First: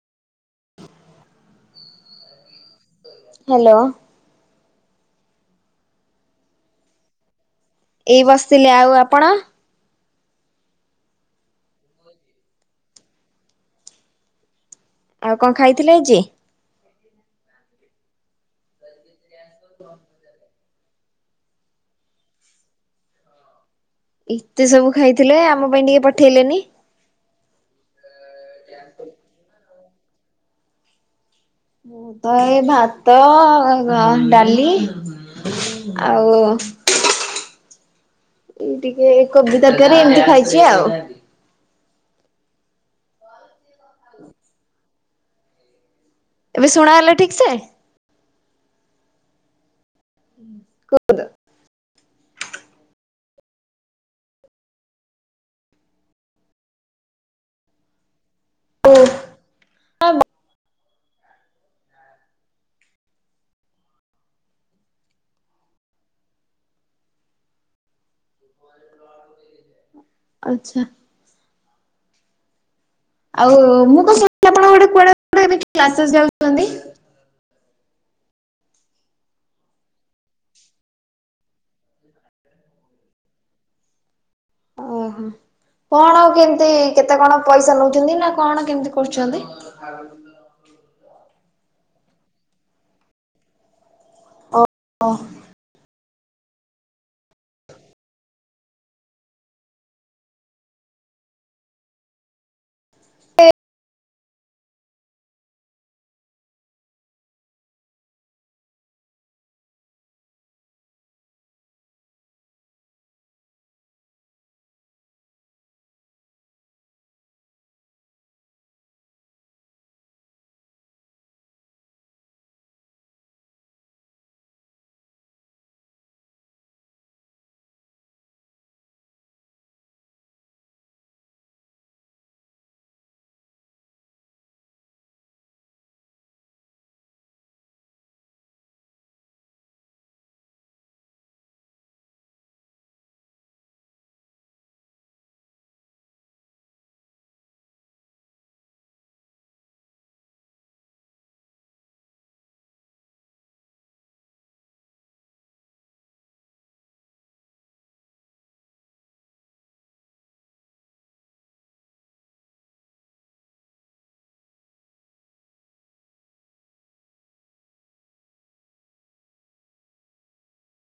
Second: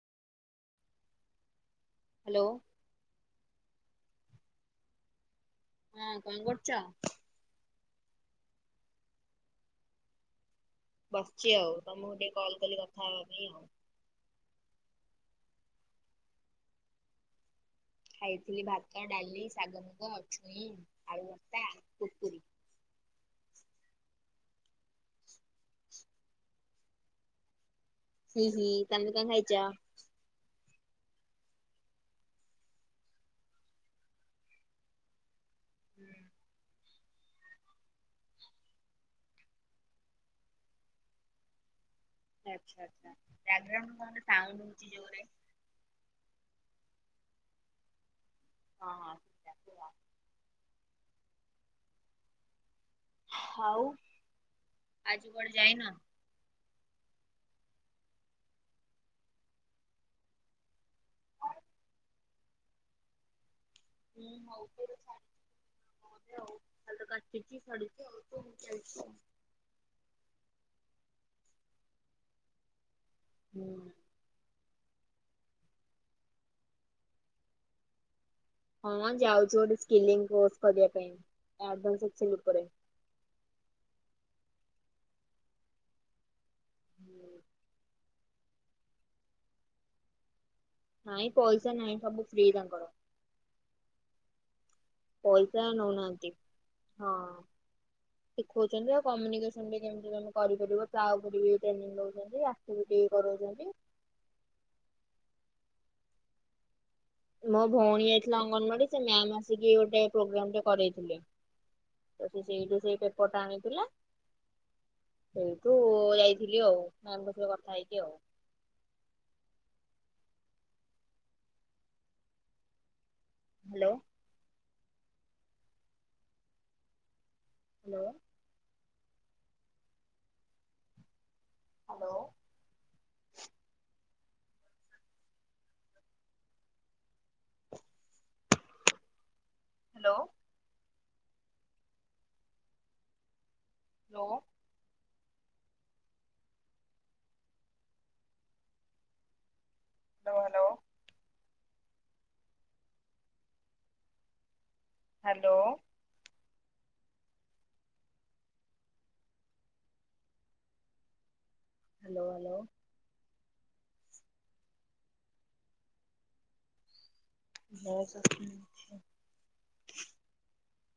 Hello. Hello. ହଁ କଣ କରୁଚ? ଏଇ ବସିଥିଲି ଆଉ ଆପଣ? ବସିଛି ଆଉ ତମକୁ ଟିକେ କଲ୍ କଲି କଥା ହବା ପାଇଁ ଆଉ। ଆଉ କଣ ଖାଇଥିଲେ ଆଜି? ଖାଇଥିଲି ଭାତ ଡାଲି ଶାଗ ମୁଗ ଛୁଇଁ ଆଳୁଭତା କୁରୁକୁରୀ। ଏତେ ସବୁ ଖାଇଥିଲେ ଆମ ପାଇଁ ଟିକେ ପଠେଇଲେନି? ହିଁ ହିଁ ତମେ କଣ ଖାଇଚ? ମୁତ ଏଇ ଭାତ ଡ଼ାଲି ହୁଁ ଆଉ ଏଇ ଟିକେ କୋବି ତରକାର ଏମତି ଖାଇଚି ଆଉ। ଆଚ୍ଛା ଆଚ୍ଛା ଗାଡିରେ ଆପଣଙ୍କ କଣ ଗୋଟେ ସାଉଣ୍ଡ ହୋଉଚି ଜୋରେ? ଏବେ ଶୁଣାଗଲା ଠିକ୍ ସେ? ହଁ ହଁ। ସେଇଟା କୁହ। କୁହନ୍ତୁ। ଆଉ ଆଜି କୁଆଡେ ଯାଇନ? ଉ ହୁଁ ହୋଉ [unintelligible] ଛାଡ ହୋଉଚି ଆଉ ଖାଲି ତ କାଚୁଚି ଛାଡୁଚି ହୋଉଚି ଚାଲିଚି। ଆଚ୍ଛା। ଆଉ ହୁଁ ମୁଁ କଣ ଶୁଣିଥିଲି ଆପଣ ଗୋଟେ କୁଆଡେ ଗୋଟେ ଏମି କ୍ଲାସେସ ଯାଉଚନ୍ତି। ହଁ ଯାଉଚି ଗୋଟେ ସ୍କିଲ ଇମ୍ପ୍ରୁଭ୍ କରିବା ପାଇଁ ଆଡଭାନ୍ସ ଏକ୍ସେଲ୍ ଉପରେ। ଓହୋ କଣ କେମିତି କେତେ କଣ ପଇସା ନୋଉଛନ୍ତି ନା କଣ କେମିତି କରୁଚନ୍ତି? ନାଇଁ ପଇସା ନାହିଁ ସବୁ ଫ୍ରି ତାଙ୍କର। ଓ ପଇସା ନୋଉନାହାନ୍ତି ହଁ। ଶିଖୋଉଚନ୍ତି ଆଉ କମ୍ୟୁନିକେସନ ବି କେମିତି ତମେ କରିପାରିବ ତା ଉପରେ ବି ଟ୍ରେନିଂ ନୋଉଚନ୍ତି ଆକ୍ଟିଭିଟି କରୋଉଚନ୍ତି। ମୋ ଭୋଉଣୀ ଯାଇଥିଲା ଅଙ୍ଗନବାଡି ସେ ମ୍ୟାମ ଆସିକି ଗୋଟେ ପ୍ରୋଗ୍ରାମଟେ କରେଇଥିଲେ। ତ ସିଏ ସେଇଠୁ ସେଇ ପେପରଟା ଆଣିଥିଲା ସେଇଠୁ ଯାଇଥିଲି ଆଉ ମାଆଙ୍କ କଥା ହେଇକି ଆଉ। Hello. Hello. Hello. Hello. Hello. Hello hello. Hello. Hello hello. Voice ଆସୁନି